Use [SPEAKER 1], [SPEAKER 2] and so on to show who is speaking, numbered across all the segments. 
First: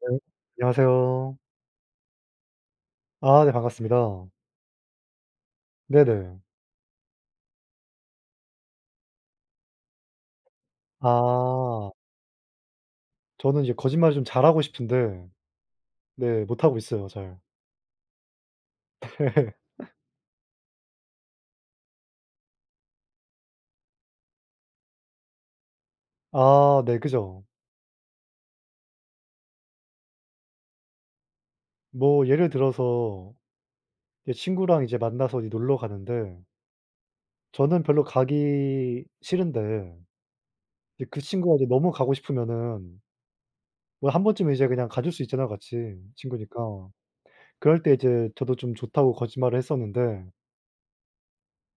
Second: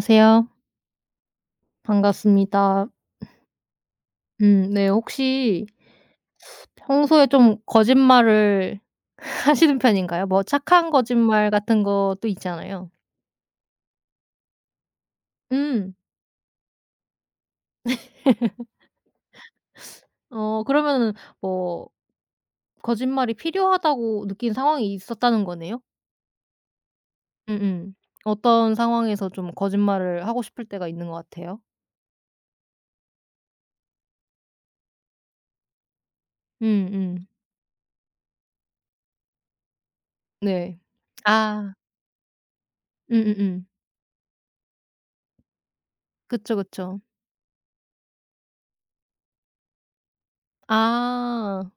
[SPEAKER 1] 네. 안녕하세요.
[SPEAKER 2] 반갑습니다.
[SPEAKER 1] 아 네 반갑습니다.
[SPEAKER 2] 네, 혹시
[SPEAKER 1] 네네.
[SPEAKER 2] 평소에 좀 거짓말을 하시는 편인가요? 뭐 착한 거짓말 같은
[SPEAKER 1] 아
[SPEAKER 2] 것도 있잖아요.
[SPEAKER 1] 저는 이제 거짓말을 좀 잘하고 싶은데
[SPEAKER 2] 음.
[SPEAKER 1] 네 못하고 있어요 잘. 네.
[SPEAKER 2] 그러면은 뭐 거짓말이 필요하다고 느낀 상황이 있었다는 거네요?
[SPEAKER 1] 아 네 그죠.
[SPEAKER 2] 음음. 어떤 상황에서 좀 거짓말을 하고 싶을 때가 있는 것 같아요?
[SPEAKER 1] 뭐 예를 들어서 이제 친구랑 이제 만나서 어디 놀러 가는데
[SPEAKER 2] 음음.
[SPEAKER 1] 저는 별로 가기 싫은데
[SPEAKER 2] 네.
[SPEAKER 1] 이제 그 친구가 이제
[SPEAKER 2] 아.
[SPEAKER 1] 너무 가고 싶으면은
[SPEAKER 2] 음음음.
[SPEAKER 1] 뭐 한 번쯤은 이제 그냥 가줄 수 있잖아요 같이
[SPEAKER 2] 그쵸,
[SPEAKER 1] 친구니까.
[SPEAKER 2] 그쵸.
[SPEAKER 1] 그럴 때 이제 저도 좀 좋다고 거짓말을 했었는데
[SPEAKER 2] 아.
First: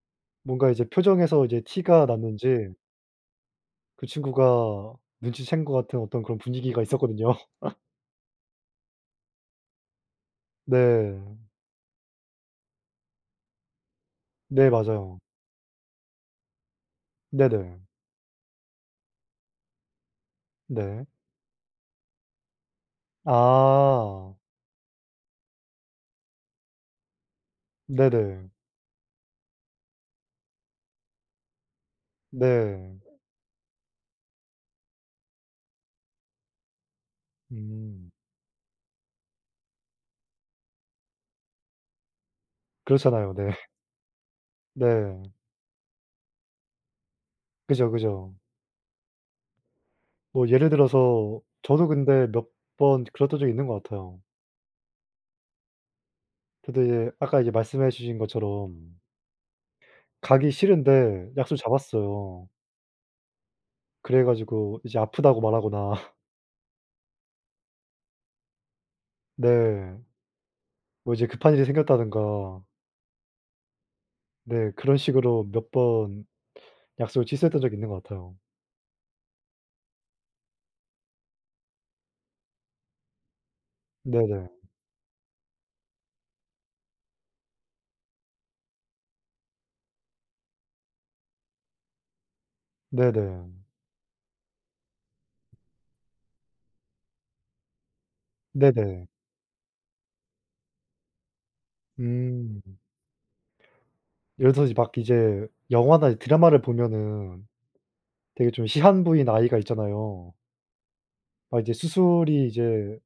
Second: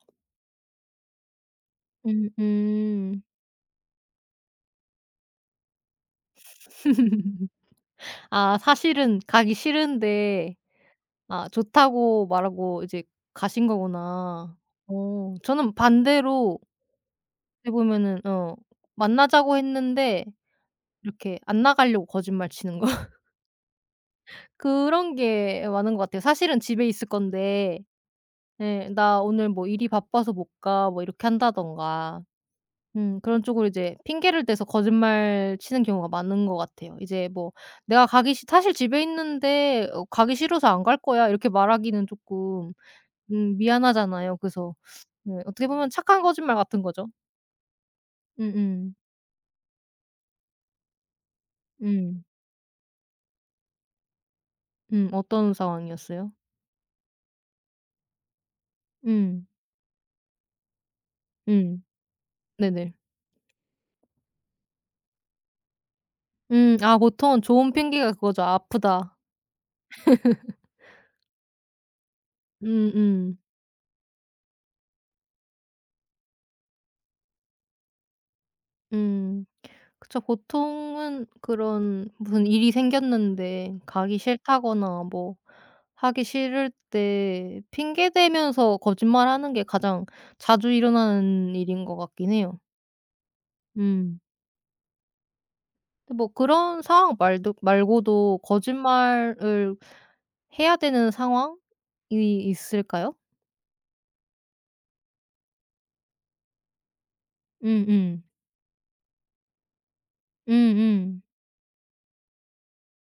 [SPEAKER 1] 뭔가 이제 표정에서 이제 티가 났는지
[SPEAKER 2] 음음.
[SPEAKER 1] 그 친구가 눈치챈 것 같은 어떤 그런 분위기가 있었거든요.
[SPEAKER 2] 아, 사실은 가기 싫은데
[SPEAKER 1] 네.
[SPEAKER 2] 아 좋다고 말하고 이제 가신 거구나.
[SPEAKER 1] 네 맞아요.
[SPEAKER 2] 저는 반대로 어떻게
[SPEAKER 1] 네네.
[SPEAKER 2] 보면은 만나자고 했는데
[SPEAKER 1] 네.
[SPEAKER 2] 이렇게 안 나가려고 거짓말 치는 거
[SPEAKER 1] 아.
[SPEAKER 2] 그런 게 많은 것 같아요. 사실은 집에 있을 건데
[SPEAKER 1] 네네.
[SPEAKER 2] 예, '나 오늘 뭐 일이 바빠서 못 가.' 뭐 이렇게 한다던가
[SPEAKER 1] 네.
[SPEAKER 2] 그런 쪽으로 이제 핑계를 대서 거짓말 치는 경우가 많은 것 같아요. 이제 뭐 "내가
[SPEAKER 1] 음.
[SPEAKER 2] 가기 싫 사실 집에 있는데 가기 싫어서 안 갈 거야." 이렇게 말하기는 조금
[SPEAKER 1] 그렇잖아요. 네.
[SPEAKER 2] 미안하잖아요. 그래서
[SPEAKER 1] 네.
[SPEAKER 2] 네, 어떻게 보면 착한 거짓말 같은 거죠.
[SPEAKER 1] 그죠, 그죠.
[SPEAKER 2] 음. 음.
[SPEAKER 1] 뭐 예를 들어서 저도
[SPEAKER 2] 음.
[SPEAKER 1] 근데 몇 번 그랬던 적이 있는 것 같아요.
[SPEAKER 2] 어떤 상황이었어요?
[SPEAKER 1] 저도 이제 아까 이제 말씀해 주신 것처럼
[SPEAKER 2] 음.
[SPEAKER 1] 가기 싫은데 약속
[SPEAKER 2] 음.
[SPEAKER 1] 잡았어요.
[SPEAKER 2] 네네.
[SPEAKER 1] 그래 가지고 이제 아프다고 말하거나
[SPEAKER 2] 아, 보통 좋은 핑계가 그거죠. "아, 아프다."
[SPEAKER 1] 네 뭐 이제 급한 일이 생겼다든가
[SPEAKER 2] 음음.
[SPEAKER 1] 네 그런 식으로 몇번 약속을 취소했던 적이 있는 것 같아요.
[SPEAKER 2] 음. 그쵸. 보통은 그런 무슨 일이 생겼는데 가기
[SPEAKER 1] 네네.
[SPEAKER 2] 싫다거나 뭐 하기 싫을 때 핑계 대면서 거짓말하는 게 가장 자주 일어나는 일인 것 같긴 해요.
[SPEAKER 1] 네네.
[SPEAKER 2] 음. 근데 뭐 그런 상황 말도 말고도
[SPEAKER 1] 네네.
[SPEAKER 2] 거짓말을 해야 되는 상황이
[SPEAKER 1] 음.
[SPEAKER 2] 있을까요?
[SPEAKER 1] 예를 들어서 막 이제 영화나 드라마를 보면은
[SPEAKER 2] 음음.
[SPEAKER 1] 되게 좀 시한부인 아이가 있잖아요.
[SPEAKER 2] 음음.
[SPEAKER 1] 막 이제 수술이 이제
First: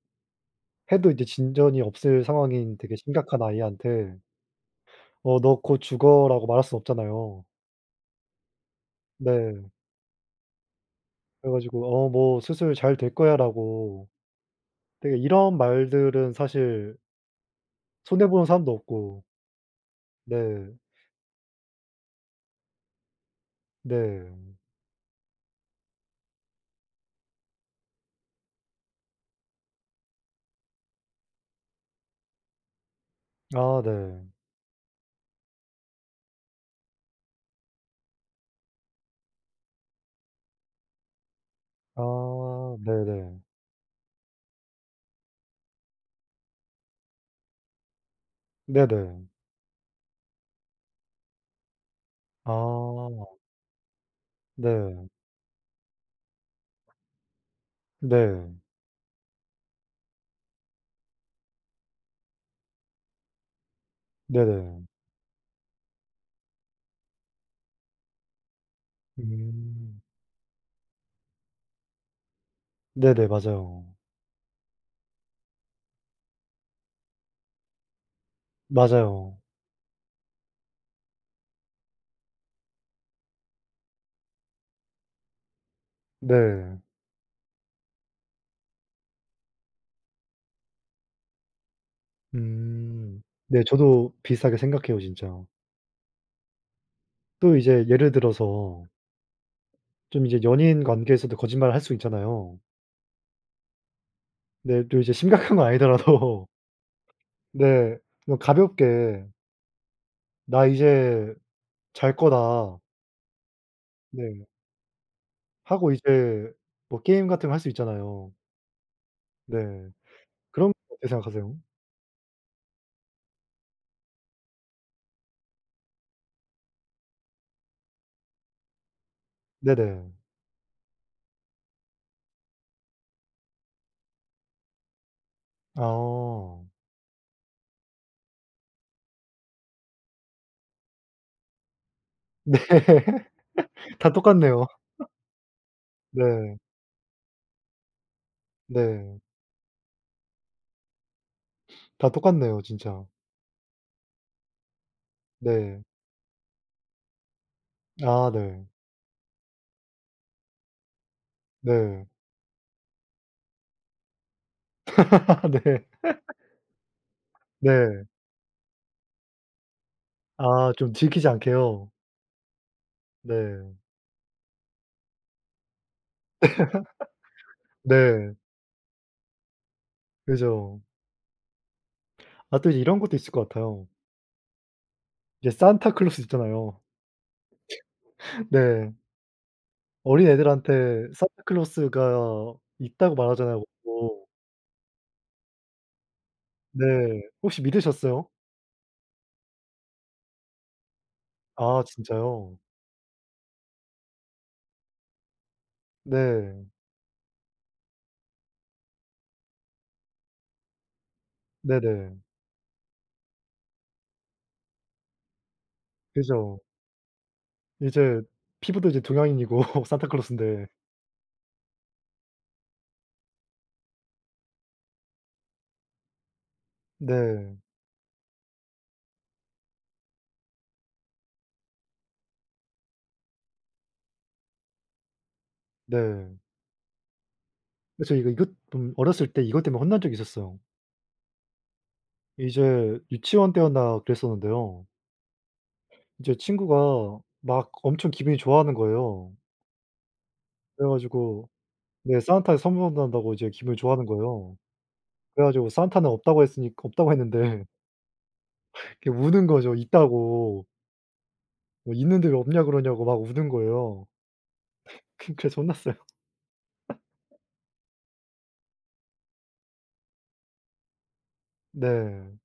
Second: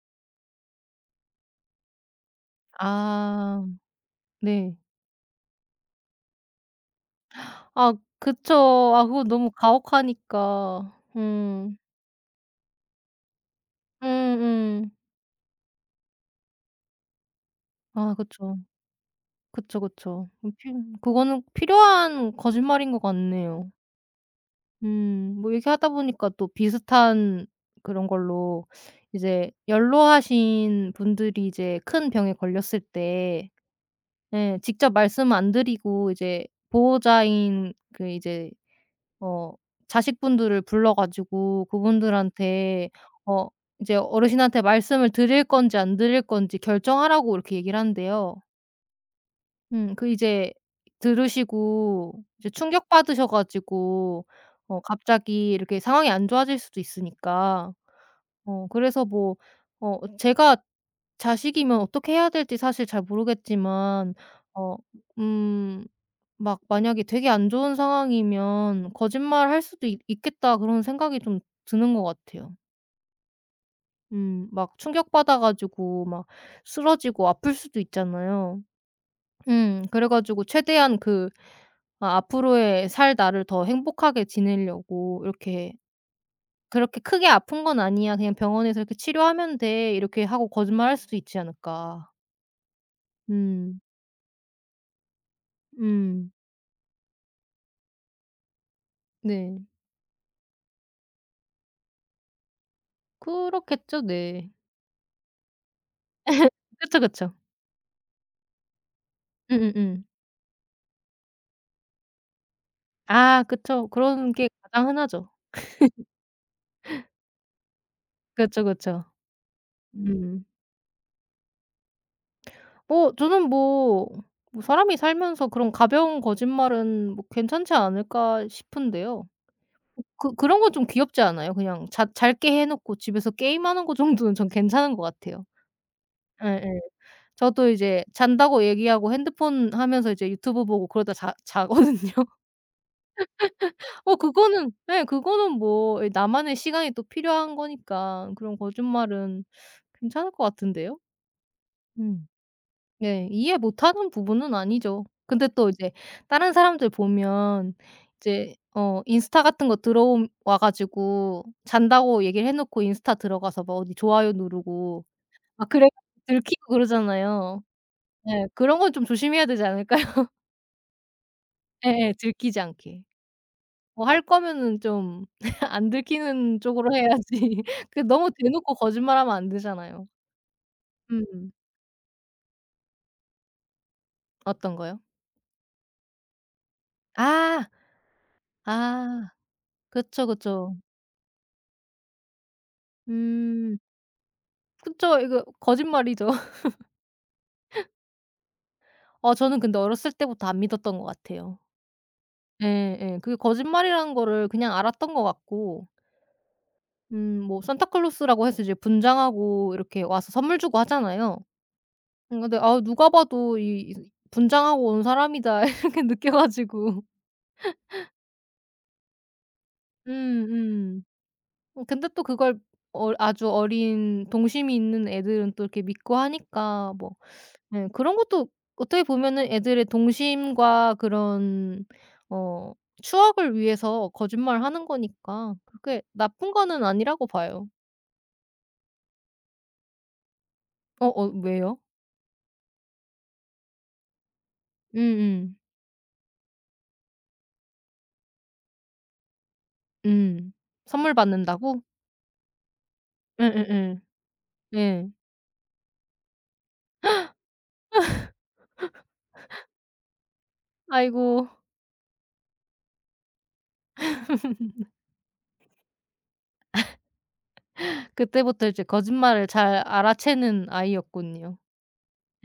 [SPEAKER 1] 해도 이제 진전이 없을 상황인 되게 심각한
[SPEAKER 2] 아,
[SPEAKER 1] 아이한테
[SPEAKER 2] 네.
[SPEAKER 1] "어 너 곧 죽어."라고 말할 순 없잖아요.
[SPEAKER 2] 아 그쵸. 아 그건 너무
[SPEAKER 1] 네.
[SPEAKER 2] 가혹하니까.
[SPEAKER 1] 그래
[SPEAKER 2] 음.
[SPEAKER 1] 가지고 "어 뭐 수술 잘 될 거야."라고
[SPEAKER 2] 음음.
[SPEAKER 1] 되게 이런 말들은 사실
[SPEAKER 2] 아
[SPEAKER 1] 손해 보는
[SPEAKER 2] 그쵸.
[SPEAKER 1] 사람도 없고
[SPEAKER 2] 그쵸, 그쵸. 필
[SPEAKER 1] 네.
[SPEAKER 2] 그거는 필요한 거짓말인 것 같네요.
[SPEAKER 1] 네.
[SPEAKER 2] 뭐 얘기하다 보니까 또 비슷한 그런 걸로 이제 연로하신 분들이 이제 큰 병에 걸렸을 때
[SPEAKER 1] 아 네.
[SPEAKER 2] 예 직접 말씀 안 드리고 이제 보호자인 그 이제 어 자식분들을 불러 가지고
[SPEAKER 1] 아
[SPEAKER 2] 그분들한테
[SPEAKER 1] 네네.
[SPEAKER 2] 어 이제 어르신한테 말씀을 드릴 건지 안 드릴 건지 결정하라고 이렇게 얘기를 한대요.
[SPEAKER 1] 네네.
[SPEAKER 2] 그 이제 들으시고 이제 충격받으셔
[SPEAKER 1] 아
[SPEAKER 2] 가지고
[SPEAKER 1] 네.
[SPEAKER 2] 갑자기 이렇게 상황이 안 좋아질 수도 있으니까.
[SPEAKER 1] 네.
[SPEAKER 2] 그래서 뭐 제가 자식이면 어떻게 해야 될지 사실 잘 모르겠지만 어
[SPEAKER 1] 네네.
[SPEAKER 2] 음 막 만약에 되게 안 좋은 상황이면 '거짓말할 수도 있
[SPEAKER 1] 음.
[SPEAKER 2] 있겠다.' 그런 생각이 좀 드는 것 같아요.
[SPEAKER 1] 네네. 맞아요.
[SPEAKER 2] 막 충격받아 가지고 막 쓰러지고 아플 수도 있잖아요.
[SPEAKER 1] 맞아요.
[SPEAKER 2] 그래 가지고 최대한 그 아 앞으로의 살 나를 더 행복하게 지내려고 이렇게
[SPEAKER 1] 네.
[SPEAKER 2] '그렇게 크게 아픈 건 아니야. 그냥 병원에서 이렇게 치료하면 돼.' 이렇게 하고 거짓말할 수도 있지 않을까.
[SPEAKER 1] 음. 네
[SPEAKER 2] 음.
[SPEAKER 1] 저도 비슷하게 생각해요 진짜.
[SPEAKER 2] 음.
[SPEAKER 1] 또 이제 예를 들어서
[SPEAKER 2] 네.
[SPEAKER 1] 좀 이제 연인 관계에서도 거짓말을 할 수 있잖아요.
[SPEAKER 2] 그렇겠죠. 네.
[SPEAKER 1] 네 또 이제 심각한 건 아니더라도
[SPEAKER 2] 그쵸, 그쵸.
[SPEAKER 1] 네 그냥 가볍게
[SPEAKER 2] 음음음.
[SPEAKER 1] "나 이제 잘 거다."
[SPEAKER 2] 아 그쵸. 그런
[SPEAKER 1] 네
[SPEAKER 2] 게 가장 흔하죠.
[SPEAKER 1] 하고 이제 뭐 게임 같은 거 할 수 있잖아요.
[SPEAKER 2] 그쵸, 그쵸.
[SPEAKER 1] 네.
[SPEAKER 2] 음.
[SPEAKER 1] 그런 거 어떻게 생각하세요?
[SPEAKER 2] 뭐 저는 뭐 '사람이 살면서 그런 가벼운 거짓말은 뭐 괜찮지 않을까?' 싶은데요.
[SPEAKER 1] 네네.
[SPEAKER 2] 그런 건 좀 귀엽지 않아요? 그냥 자 잘게 해 놓고 집에서 게임하는 거 정도는 전 괜찮은 것 같아요. 예예.
[SPEAKER 1] 아.
[SPEAKER 2] 저도 이제 잔다고 얘기하고 핸드폰 하면서 이제 유튜브 보고 그러다 자 자거든요.
[SPEAKER 1] 네. 다 똑같네요.
[SPEAKER 2] 그거는 예, 그거는 뭐 예, 나만의
[SPEAKER 1] 네.
[SPEAKER 2] 시간이 또 필요한 거니까 그런
[SPEAKER 1] 네.
[SPEAKER 2] 거짓말은 괜찮을 것 같은데요?
[SPEAKER 1] 다
[SPEAKER 2] 음.
[SPEAKER 1] 똑같네요 진짜.
[SPEAKER 2] 네. 이해 못하는 부분은 아니죠. 근데 또
[SPEAKER 1] 네.
[SPEAKER 2] 이제 다른 사람들 보면
[SPEAKER 1] 아
[SPEAKER 2] 이제
[SPEAKER 1] 네.
[SPEAKER 2] 인스타 같은 거 들어옴 와 가지고
[SPEAKER 1] 네.
[SPEAKER 2] 잔다고 얘기를 해 놓고 인스타 들어가서 막 어디 좋아요 누르고
[SPEAKER 1] 아
[SPEAKER 2] 막
[SPEAKER 1] 네.
[SPEAKER 2] 그래 가지고 들키고 그러잖아요.
[SPEAKER 1] 네.
[SPEAKER 2] 예. 그런 건 좀 조심해야 되지 않을까요?
[SPEAKER 1] 아 좀 들키지 않게요.
[SPEAKER 2] 예예. 들키지 않게.
[SPEAKER 1] 네.
[SPEAKER 2] 뭐 할 거면은 좀 안 들키는 쪽으로 해야지. 너무
[SPEAKER 1] 네.
[SPEAKER 2] 대놓고 거짓말하면 안 되잖아요.
[SPEAKER 1] 그죠.
[SPEAKER 2] 음.
[SPEAKER 1] 아 또 이런 것도 있을 것 같아요.
[SPEAKER 2] 어떤 거요?
[SPEAKER 1] 이제 산타클로스 있잖아요.
[SPEAKER 2] 아.
[SPEAKER 1] 네.
[SPEAKER 2] 아. 그쵸, 그쵸.
[SPEAKER 1] 어린애들한테 산타클로스가 있다고 말하잖아요
[SPEAKER 2] 음.
[SPEAKER 1] 보통.
[SPEAKER 2] 그쵸. 이거 거짓말이죠.
[SPEAKER 1] 네. 혹시 믿으셨어요?
[SPEAKER 2] 아 저는 근데 어렸을 때부터 안 믿었던 것 같아요.
[SPEAKER 1] 아 진짜요?
[SPEAKER 2] 예예. 그게 거짓말이라는 거를 그냥 알았던 것 같고
[SPEAKER 1] 네.
[SPEAKER 2] 뭐 산타클로스라고 해서 이제 분장하고 이렇게 와서 선물 주고 하잖아요.
[SPEAKER 1] 네네.
[SPEAKER 2] 근데 아 누가 봐도 이 분장하고 온 사람이다 이렇게 느껴
[SPEAKER 1] 그죠.
[SPEAKER 2] 가지고
[SPEAKER 1] 이제 피부도 이제 동양인이고 산타클로스인데.
[SPEAKER 2] 음음. 근데 또 그걸 아주 어린 동심이 있는 애들은 또 이렇게 믿고 하니까 뭐
[SPEAKER 1] 네.
[SPEAKER 2] 네. 그런 것도 어떻게 보면은 애들의 동심과 그런 어 추억을 위해서 거짓말하는 거니까 그렇게
[SPEAKER 1] 네.
[SPEAKER 2] 나쁜 거는 아니라고 봐요.
[SPEAKER 1] 그래서 이거 이것 좀 어렸을 때 이것 때문에 혼난 적이 있었어요.
[SPEAKER 2] 어어, 왜요?
[SPEAKER 1] 이제 유치원 때였나 그랬었는데요.
[SPEAKER 2] 음음. 음.
[SPEAKER 1] 이제 친구가 막 엄청 기분이 좋아하는 거예요.
[SPEAKER 2] 음.
[SPEAKER 1] 그래
[SPEAKER 2] 선물
[SPEAKER 1] 가지고
[SPEAKER 2] 받는다고?
[SPEAKER 1] 네 산타에 선물 온다고 이제 기분이
[SPEAKER 2] 응응응.
[SPEAKER 1] 좋아하는 거예요.
[SPEAKER 2] 예.
[SPEAKER 1] 그래 가지고 산타는 없다고 했으니 없다고 했는데 이렇게 우는 거죠. 있다고.
[SPEAKER 2] 아이고.
[SPEAKER 1] 뭐 "있는데 왜 없냐 그러냐."고 막 우는 거예요. 그래서 혼났어요.
[SPEAKER 2] 그때부터 이제 거짓말을 잘 알아채는 아이였군요.
[SPEAKER 1] 네.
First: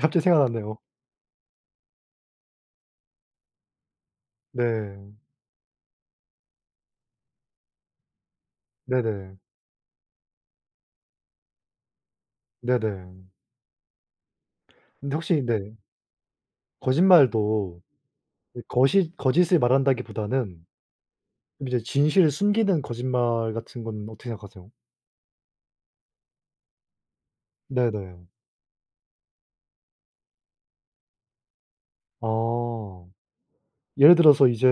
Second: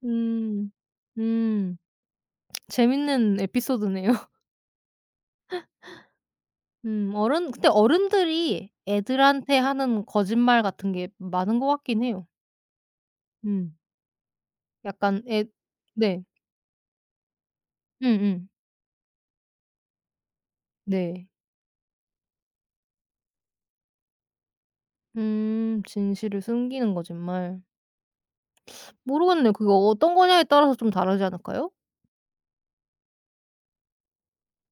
[SPEAKER 1] 갑자기
[SPEAKER 2] 음.
[SPEAKER 1] 생각났네요.
[SPEAKER 2] 음. 재밌는 에피소드네요.
[SPEAKER 1] 네.
[SPEAKER 2] 어른 근데 어른들이
[SPEAKER 1] 네네.
[SPEAKER 2] 애들한테 하는 거짓말 같은 게 많은 것 같긴 해요.
[SPEAKER 1] 네네.
[SPEAKER 2] 음.
[SPEAKER 1] 근데
[SPEAKER 2] 약간
[SPEAKER 1] 혹시
[SPEAKER 2] 애
[SPEAKER 1] 네
[SPEAKER 2] 네.
[SPEAKER 1] 거짓말도
[SPEAKER 2] 음음.
[SPEAKER 1] 네, 거짓을 말한다기보다는
[SPEAKER 2] 네.
[SPEAKER 1] 좀 이제 진실을 숨기는 거짓말 같은 건 어떻게 생각하세요?
[SPEAKER 2] 음. 진실을 숨기는 거짓말.
[SPEAKER 1] 네네.
[SPEAKER 2] 모르겠네요. 그게 어떤 거냐에 따라서 좀 다르지 않을까요?
[SPEAKER 1] 아. 예를 들어서 이제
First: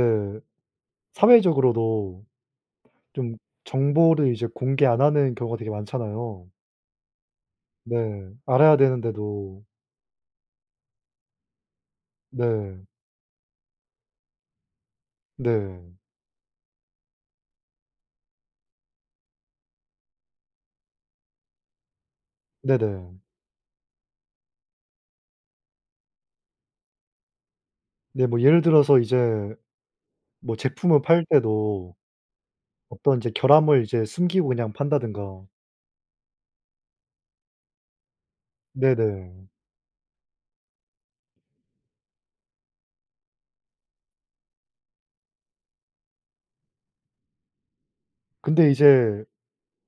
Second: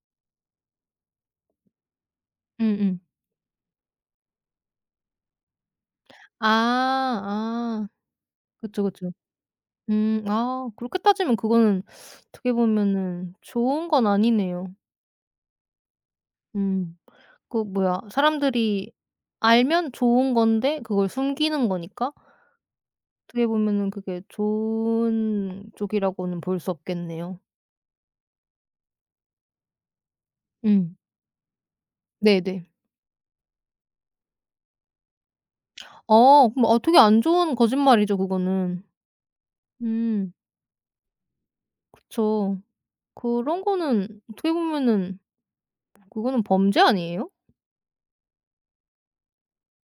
[SPEAKER 1] 사회적으로도
[SPEAKER 2] 음음.
[SPEAKER 1] 좀 정보를 이제 공개 안 하는 경우가 되게 많잖아요.
[SPEAKER 2] 아. 아.
[SPEAKER 1] 네. 알아야
[SPEAKER 2] 그쵸, 그쵸.
[SPEAKER 1] 되는데도
[SPEAKER 2] 음. 아 그렇게 따지면 그거는 어떻게
[SPEAKER 1] 네.
[SPEAKER 2] 보면은 좋은 건 아니네요.
[SPEAKER 1] 네.
[SPEAKER 2] 음. 그 뭐야, 사람들이 알면 좋은 건데 그걸 숨기는 거니까
[SPEAKER 1] 네네.
[SPEAKER 2] 어떻게 보면은 그게 좋은 쪽이라고는 볼 수 없겠네요.
[SPEAKER 1] 네 뭐 예를 들어서 이제 뭐
[SPEAKER 2] 음.
[SPEAKER 1] 제품을 팔 때도
[SPEAKER 2] 네네.
[SPEAKER 1] 어떤 이제 결함을 이제 숨기고 그냥 판다든가.
[SPEAKER 2] 그럼 되게 안 좋은 거짓말이죠 그거는.
[SPEAKER 1] 네네.
[SPEAKER 2] 음 그쵸. 그런 거는 어떻게 보면은 그거는 범죄 아니에요?
[SPEAKER 1] 근데 이제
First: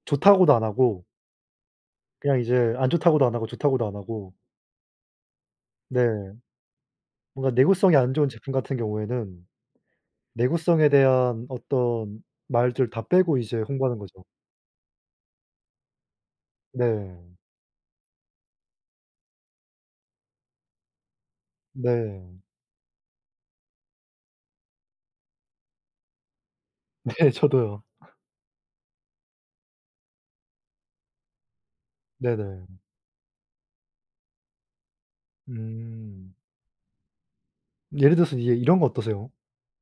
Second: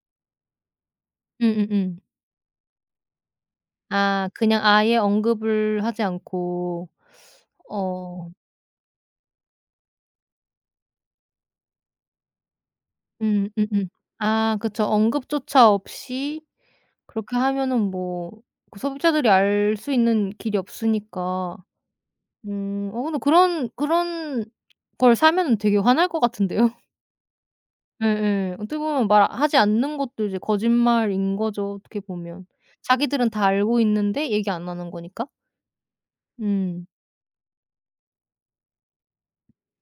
[SPEAKER 1] 좋다고도 안 하고
[SPEAKER 2] 음음음.
[SPEAKER 1] 그냥 이제 안 좋다고도 안 하고 좋다고도 안
[SPEAKER 2] 아
[SPEAKER 1] 하고
[SPEAKER 2] 그냥 아예 언급을 하지
[SPEAKER 1] 네.
[SPEAKER 2] 않고
[SPEAKER 1] 뭔가 내구성이 안 좋은
[SPEAKER 2] 어.
[SPEAKER 1] 제품 같은 경우에는 내구성에 대한 어떤 말들 다 빼고
[SPEAKER 2] 음.
[SPEAKER 1] 이제
[SPEAKER 2] 음음.
[SPEAKER 1] 홍보하는 거죠.
[SPEAKER 2] 아 그쵸. 언급조차 없이
[SPEAKER 1] 네.
[SPEAKER 2] 그렇게 하면은 뭐 그 소비자들이 알 수 있는 길이 없으니까.
[SPEAKER 1] 네.
[SPEAKER 2] 근데 그런 걸 사면은 되게 화날 것 같은데요.
[SPEAKER 1] 네 저도요.
[SPEAKER 2] 예예. 어떻게 보면 말하지 않는 것도 이제 거짓말인 거죠, 어떻게 보면.
[SPEAKER 1] 네네.
[SPEAKER 2] 자기들은 다 알고 있는데 얘기 안 하는 거니까.
[SPEAKER 1] 음.
[SPEAKER 2] 음.
[SPEAKER 1] 예를 들어서 이제 이런 거 어떠세요?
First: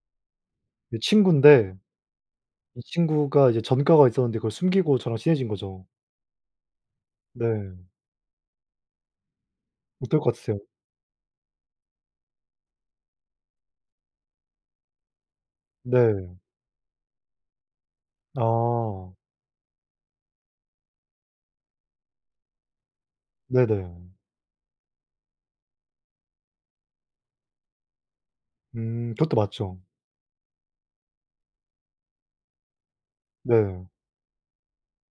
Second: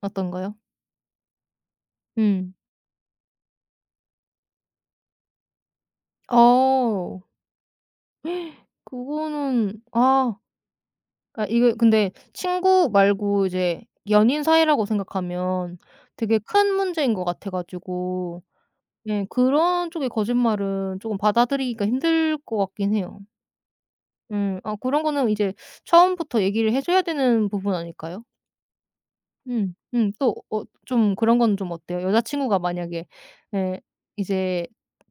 [SPEAKER 2] 어떤가요?
[SPEAKER 1] 이 친구인데
[SPEAKER 2] 음.
[SPEAKER 1] 이 친구가 이제 전과가 있었는데 그걸 숨기고 저랑 친해진 거죠.
[SPEAKER 2] 어.
[SPEAKER 1] 네.
[SPEAKER 2] 그거는
[SPEAKER 1] 어떨 것
[SPEAKER 2] 아,
[SPEAKER 1] 같으세요?
[SPEAKER 2] 그러니까 이게 근데 친구 말고 이제 연인 사이라고 생각하면
[SPEAKER 1] 네.
[SPEAKER 2] 되게 큰 문제인 것 같아 가지고
[SPEAKER 1] 아.
[SPEAKER 2] 예, 그런 쪽의 거짓말은 쪼금 받아들이기가 힘들 것 같긴 해요.
[SPEAKER 1] 네네.
[SPEAKER 2] 음. 아 그런 거는 이제 처음부터 얘기를 해 줘야 되는 부분 아닐까요?
[SPEAKER 1] 그것도
[SPEAKER 2] 음.
[SPEAKER 1] 맞죠.
[SPEAKER 2] 음. 또 좀 그런 건 좀 어때요? 여자친구가 만약에 예
[SPEAKER 1] 네.
[SPEAKER 2] 이제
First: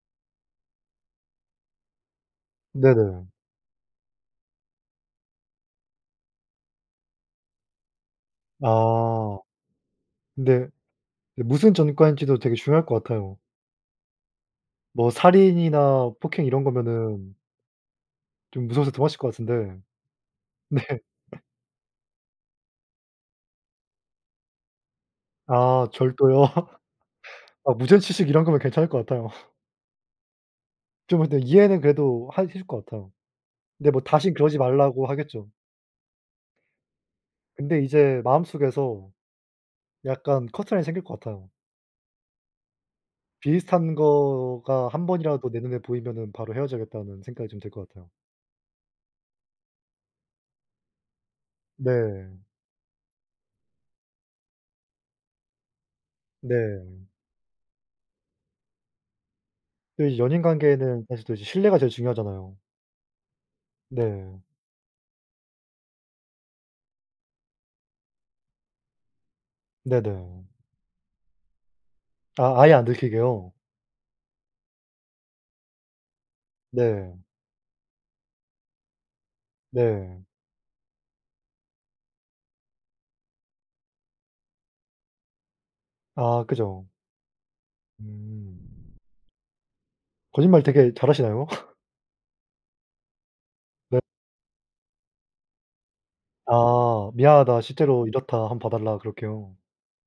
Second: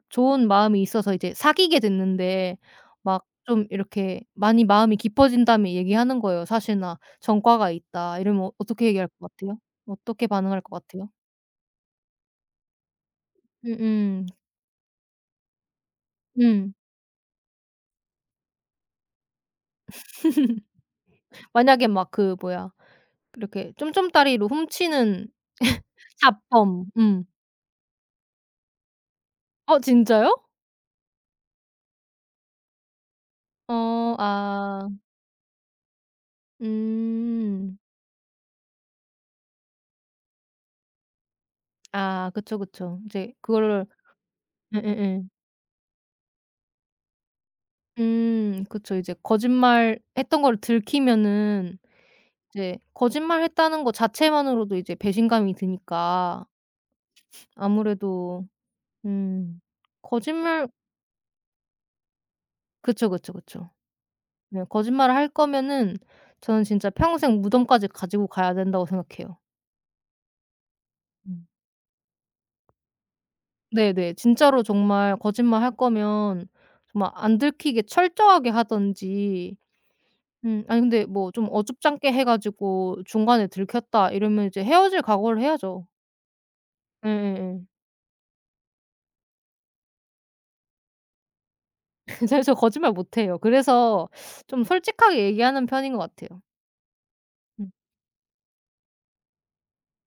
[SPEAKER 2] 좋은 마음이 있어서 이제 사귀게 됐는데 막
[SPEAKER 1] 네네.
[SPEAKER 2] 좀 이렇게 많이 마음이 깊어진 다음에 얘기하는 거예요. "사실 나 전과가 있다." 이러면 어떻게 얘기할 것
[SPEAKER 1] 아.
[SPEAKER 2] 같아요? 어떻게 반응할
[SPEAKER 1] 근데
[SPEAKER 2] 것 같아요?
[SPEAKER 1] 네 무슨 전과인지도 되게 중요할 것 같아요.
[SPEAKER 2] 음음.
[SPEAKER 1] 뭐 살인이나 폭행 이런
[SPEAKER 2] 음.
[SPEAKER 1] 거면은 좀 무서워서 도망칠 것 같은데 네.
[SPEAKER 2] 만약에 막 그 뭐야, 이렇게 쫌쫌따리로 훔치는
[SPEAKER 1] 아 절도요?
[SPEAKER 2] 자범. 음.
[SPEAKER 1] 아 무전취식 이런 거면 괜찮을 것 같아요.
[SPEAKER 2] 어, 진짜요?
[SPEAKER 1] 좀 근데 이해는 그래도 하 해줄 것 같아요. 근데 뭐
[SPEAKER 2] 어.
[SPEAKER 1] 다신 그러지
[SPEAKER 2] 아.
[SPEAKER 1] 말라고 하겠죠.
[SPEAKER 2] 음.
[SPEAKER 1] 근데 이제 마음속에서 약간 커트라인이 생길 것 같아요.
[SPEAKER 2] 아 그쵸, 그쵸. 이제 그거를
[SPEAKER 1] 비슷한 거가 한
[SPEAKER 2] 예예예.
[SPEAKER 1] 번이라도 내 눈에 보이면은 바로 헤어져야겠다는 생각이 좀 들 것 같아요.
[SPEAKER 2] 그쵸. 이제 거짓말했던 거를 들키면은
[SPEAKER 1] 네.
[SPEAKER 2] 이제 거짓말했다는 거 자체만으로도 이제 배신감이 드니까
[SPEAKER 1] 네.
[SPEAKER 2] 아무래도. 음
[SPEAKER 1] 또 이 연인
[SPEAKER 2] 거짓말
[SPEAKER 1] 관계에는 사실 또 이제 신뢰가 제일 중요하잖아요.
[SPEAKER 2] 그쵸, 그쵸, 그쵸.
[SPEAKER 1] 네.
[SPEAKER 2] 네, 거짓말을 할 거면은 저는 진짜 평생 무덤까지 가지고 가야 된다고 생각해요.
[SPEAKER 1] 네네.
[SPEAKER 2] 음.
[SPEAKER 1] 아 아예 안 들키게요?
[SPEAKER 2] 네네. 진짜로 정말 거짓말 할 거면 정말
[SPEAKER 1] 네.
[SPEAKER 2] 안 들키게 철저하게 하든지.
[SPEAKER 1] 네.
[SPEAKER 2] 음. 아니 근데 뭐 좀 어줍잖게 해 가지고 "중간에 들켰다." 이러면 이제 헤어질 각오를 해야죠.
[SPEAKER 1] 아 그죠.
[SPEAKER 2] 예예예.
[SPEAKER 1] 음. 거짓말 되게 잘하시나요?
[SPEAKER 2] 사실 저 거짓말 못 해요.
[SPEAKER 1] 네.
[SPEAKER 2] 그래서 좀 솔직하게 얘기하는 편인 것 같아요.
[SPEAKER 1] 아 "미안하다.
[SPEAKER 2] 음.
[SPEAKER 1] 실제로 이렇다. 한번 봐 달라." 그렇게요.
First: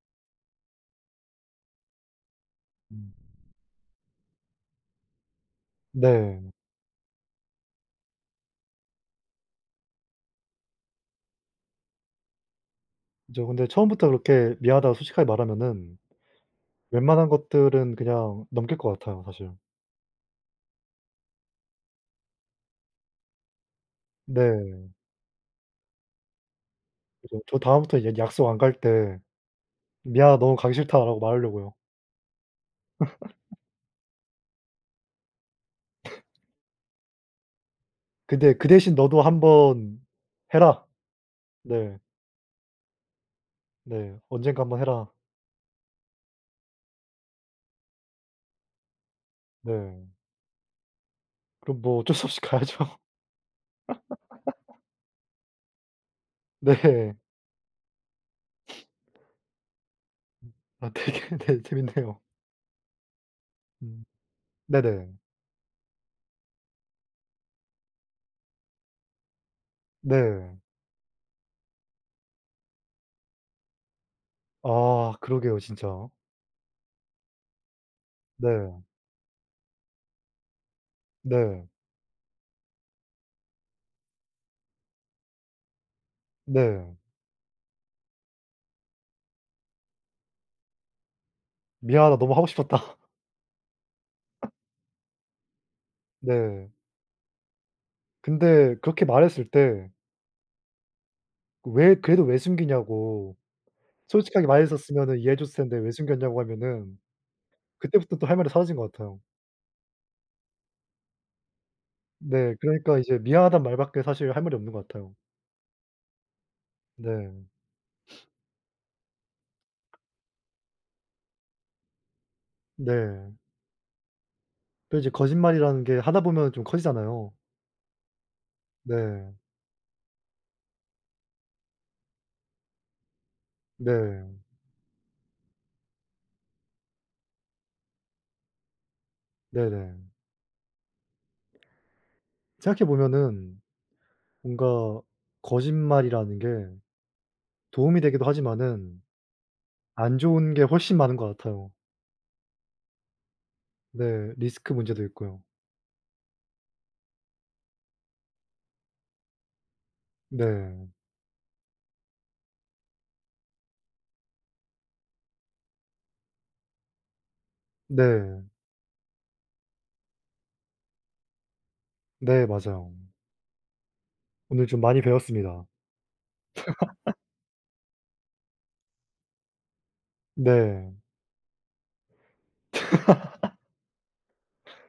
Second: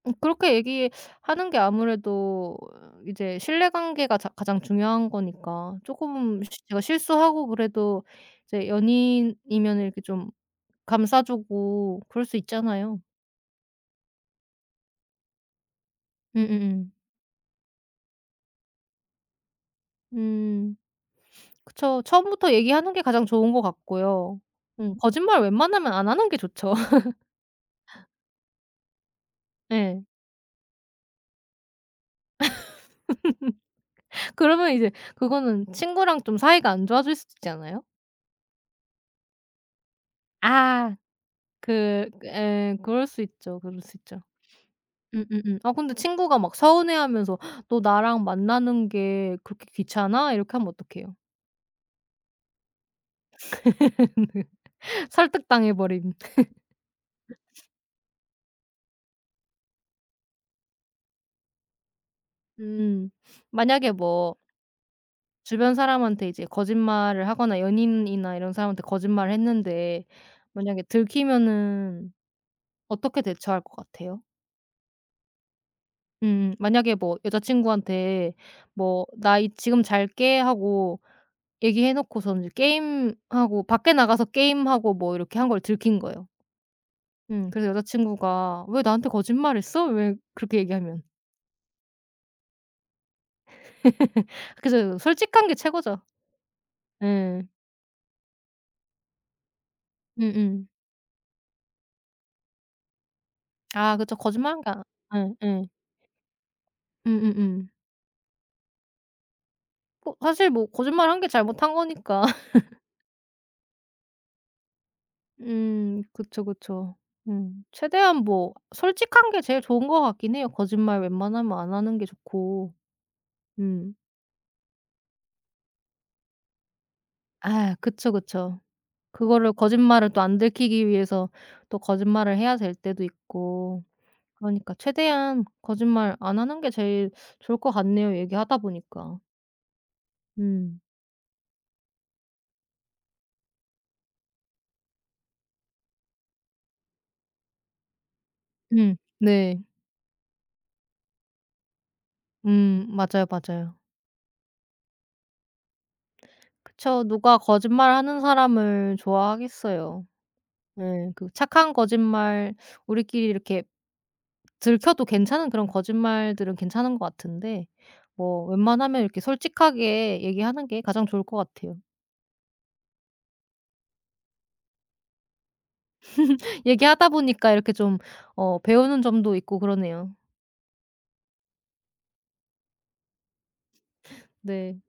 [SPEAKER 2] 그렇게 얘기하는 게 아무래도
[SPEAKER 1] 음.
[SPEAKER 2] 이제 신뢰관계가 자 가장 중요한 거니까
[SPEAKER 1] 네.
[SPEAKER 2] 쪼끔 시 제가 실수하고 그래도 이제 연인이면은 이렇게 좀 감싸 주고 그럴 수 있잖아요.
[SPEAKER 1] 그죠. 근데 처음부터 그렇게 미안하다고 솔직하게 말하면은
[SPEAKER 2] 음.
[SPEAKER 1] 웬만한 것들은 그냥 넘길 것 같아요 사실.
[SPEAKER 2] 음. 음. 그쵸. 처음부터 얘기하는 게 가장 좋은 것 같고요.
[SPEAKER 1] 네.
[SPEAKER 2] 거짓말 웬만하면 안 하는 게 좋죠.
[SPEAKER 1] 그죠. 저 다음부터 이제 약속 안 갈 때
[SPEAKER 2] 예.
[SPEAKER 1] "미안하다. 너무 가기 싫다."라고 말하려고요.
[SPEAKER 2] 그러면 이제 그거는 친구랑 좀 사이가 안 좋아질 수도 있지 않아요?
[SPEAKER 1] 근데 "그 대신 너도 한번 해라."
[SPEAKER 2] 아
[SPEAKER 1] 네.
[SPEAKER 2] 예, 그럴 수 있죠. 그럴 수
[SPEAKER 1] 네.
[SPEAKER 2] 있죠.
[SPEAKER 1] "언젠가 한번 해라."
[SPEAKER 2] 아 근데 친구가 막 서운해하면서 "너 나랑 만나는 게 그렇게
[SPEAKER 1] 네.
[SPEAKER 2] 귀찮아?" 이렇게 하면 어떡해요.
[SPEAKER 1] 그럼 뭐 어쩔 수 없이 가야죠.
[SPEAKER 2] 설득당해 버림.
[SPEAKER 1] 네. 아 되게 네 재밌네요.
[SPEAKER 2] 음. 만약에
[SPEAKER 1] 음.
[SPEAKER 2] 뭐
[SPEAKER 1] 네네.
[SPEAKER 2] 주변 사람한테 이제 거짓말을 하거나 연인이나 이런 사람한테 거짓말을 했는데
[SPEAKER 1] 네.
[SPEAKER 2] 만약에 들키면은 어떻게 대처할 것 같아요?
[SPEAKER 1] 아 그러게요 진짜.
[SPEAKER 2] 만약에 뭐 여자친구한테
[SPEAKER 1] 네.
[SPEAKER 2] 뭐 "나 지금 잘게." 하고
[SPEAKER 1] 네.
[SPEAKER 2] 얘기해 놓고서 이제 게임하고 밖에 나가서 게임하고 뭐 이렇게 한 걸 들킨 거예요.
[SPEAKER 1] 네.
[SPEAKER 2] 그래서 여자친구가 "왜 나한테 거짓말했어?" 왜 그렇게 얘기하면.
[SPEAKER 1] "미안하다. 너무 하고 싶었다."
[SPEAKER 2] 그래서 솔직한 게 최고죠.
[SPEAKER 1] 네.
[SPEAKER 2] 예.
[SPEAKER 1] 근데 그렇게 말했을 때
[SPEAKER 2] 음음.
[SPEAKER 1] 왜 그래도 왜 숨기냐고
[SPEAKER 2] 아 그쵸.
[SPEAKER 1] 솔직하게
[SPEAKER 2] 거짓말한 게 아,
[SPEAKER 1] 말했었으면은 이해해 줬을
[SPEAKER 2] 예예.
[SPEAKER 1] 텐데 왜 숨겼냐고 하면은
[SPEAKER 2] 음음음.
[SPEAKER 1] 그때부터 또 할 말이 사라진 것 같아요.
[SPEAKER 2] 뭐 사실 뭐 거짓말한 게 잘못한 거니까.
[SPEAKER 1] 네. 그러니까 이제 미안하다는 말밖에 사실 할 말이 없는 것 같아요.
[SPEAKER 2] 그쵸, 그쵸.
[SPEAKER 1] 네.
[SPEAKER 2] 최대한 뭐 솔직한 게 제일 좋은 것 같긴 해요. 거짓말 웬만하면 안 하는 게 좋고.
[SPEAKER 1] 네.
[SPEAKER 2] 음.
[SPEAKER 1] 또 이제 거짓말이라는 게 하다 보면은 좀 커지잖아요.
[SPEAKER 2] 아 그쵸, 그쵸.
[SPEAKER 1] 네.
[SPEAKER 2] 그거를 거짓말을 또 안 들키기 위해서 또 거짓말을 해야 될 때도 있고.
[SPEAKER 1] 네.
[SPEAKER 2] 그러니까 최대한 거짓말 안 하는 게 제일 좋을 것 같네요, 얘기하다 보니까.
[SPEAKER 1] 네네.
[SPEAKER 2] 음.
[SPEAKER 1] 생각해 보면은 뭔가 거짓말이라는 게 도움이 되기도 하지만은
[SPEAKER 2] 네.
[SPEAKER 1] 안 좋은 게 훨씬 많은 것 같아요.
[SPEAKER 2] 맞아요, 맞아요.
[SPEAKER 1] 네. 리스크 문제도 있고요.
[SPEAKER 2] 그쵸. 누가 거짓말하는 사람을 좋아하겠어요.
[SPEAKER 1] 네.
[SPEAKER 2] 네. 그 착한 거짓말 우리끼리 이렇게 들켜도 괜찮은 그런 거짓말들은 괜찮은 것 같은데
[SPEAKER 1] 네.
[SPEAKER 2] 뭐 웬만하면 이렇게 솔직하게 얘기하는 게 가장 좋을 것 같아요.
[SPEAKER 1] 네. 맞아요. 오늘 좀 많이 배웠습니다.
[SPEAKER 2] 얘기하다 보니까 이렇게 좀 배우는 점도 있고 그러네요.
[SPEAKER 1] 네.
[SPEAKER 2] 네.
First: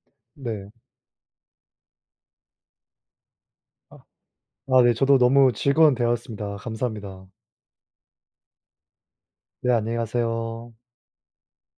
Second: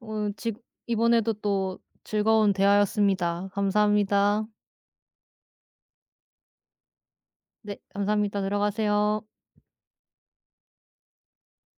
[SPEAKER 2] 오늘 지
[SPEAKER 1] 네.
[SPEAKER 2] 이번에도 또 즐거운 대화였습니다.
[SPEAKER 1] 아
[SPEAKER 2] 감사합니다.
[SPEAKER 1] 아 네. 저도 너무 즐거운 대화였습니다. 감사합니다.
[SPEAKER 2] 네. 감사합니다. 들어가세요.
[SPEAKER 1] 네. 안녕히 가세요.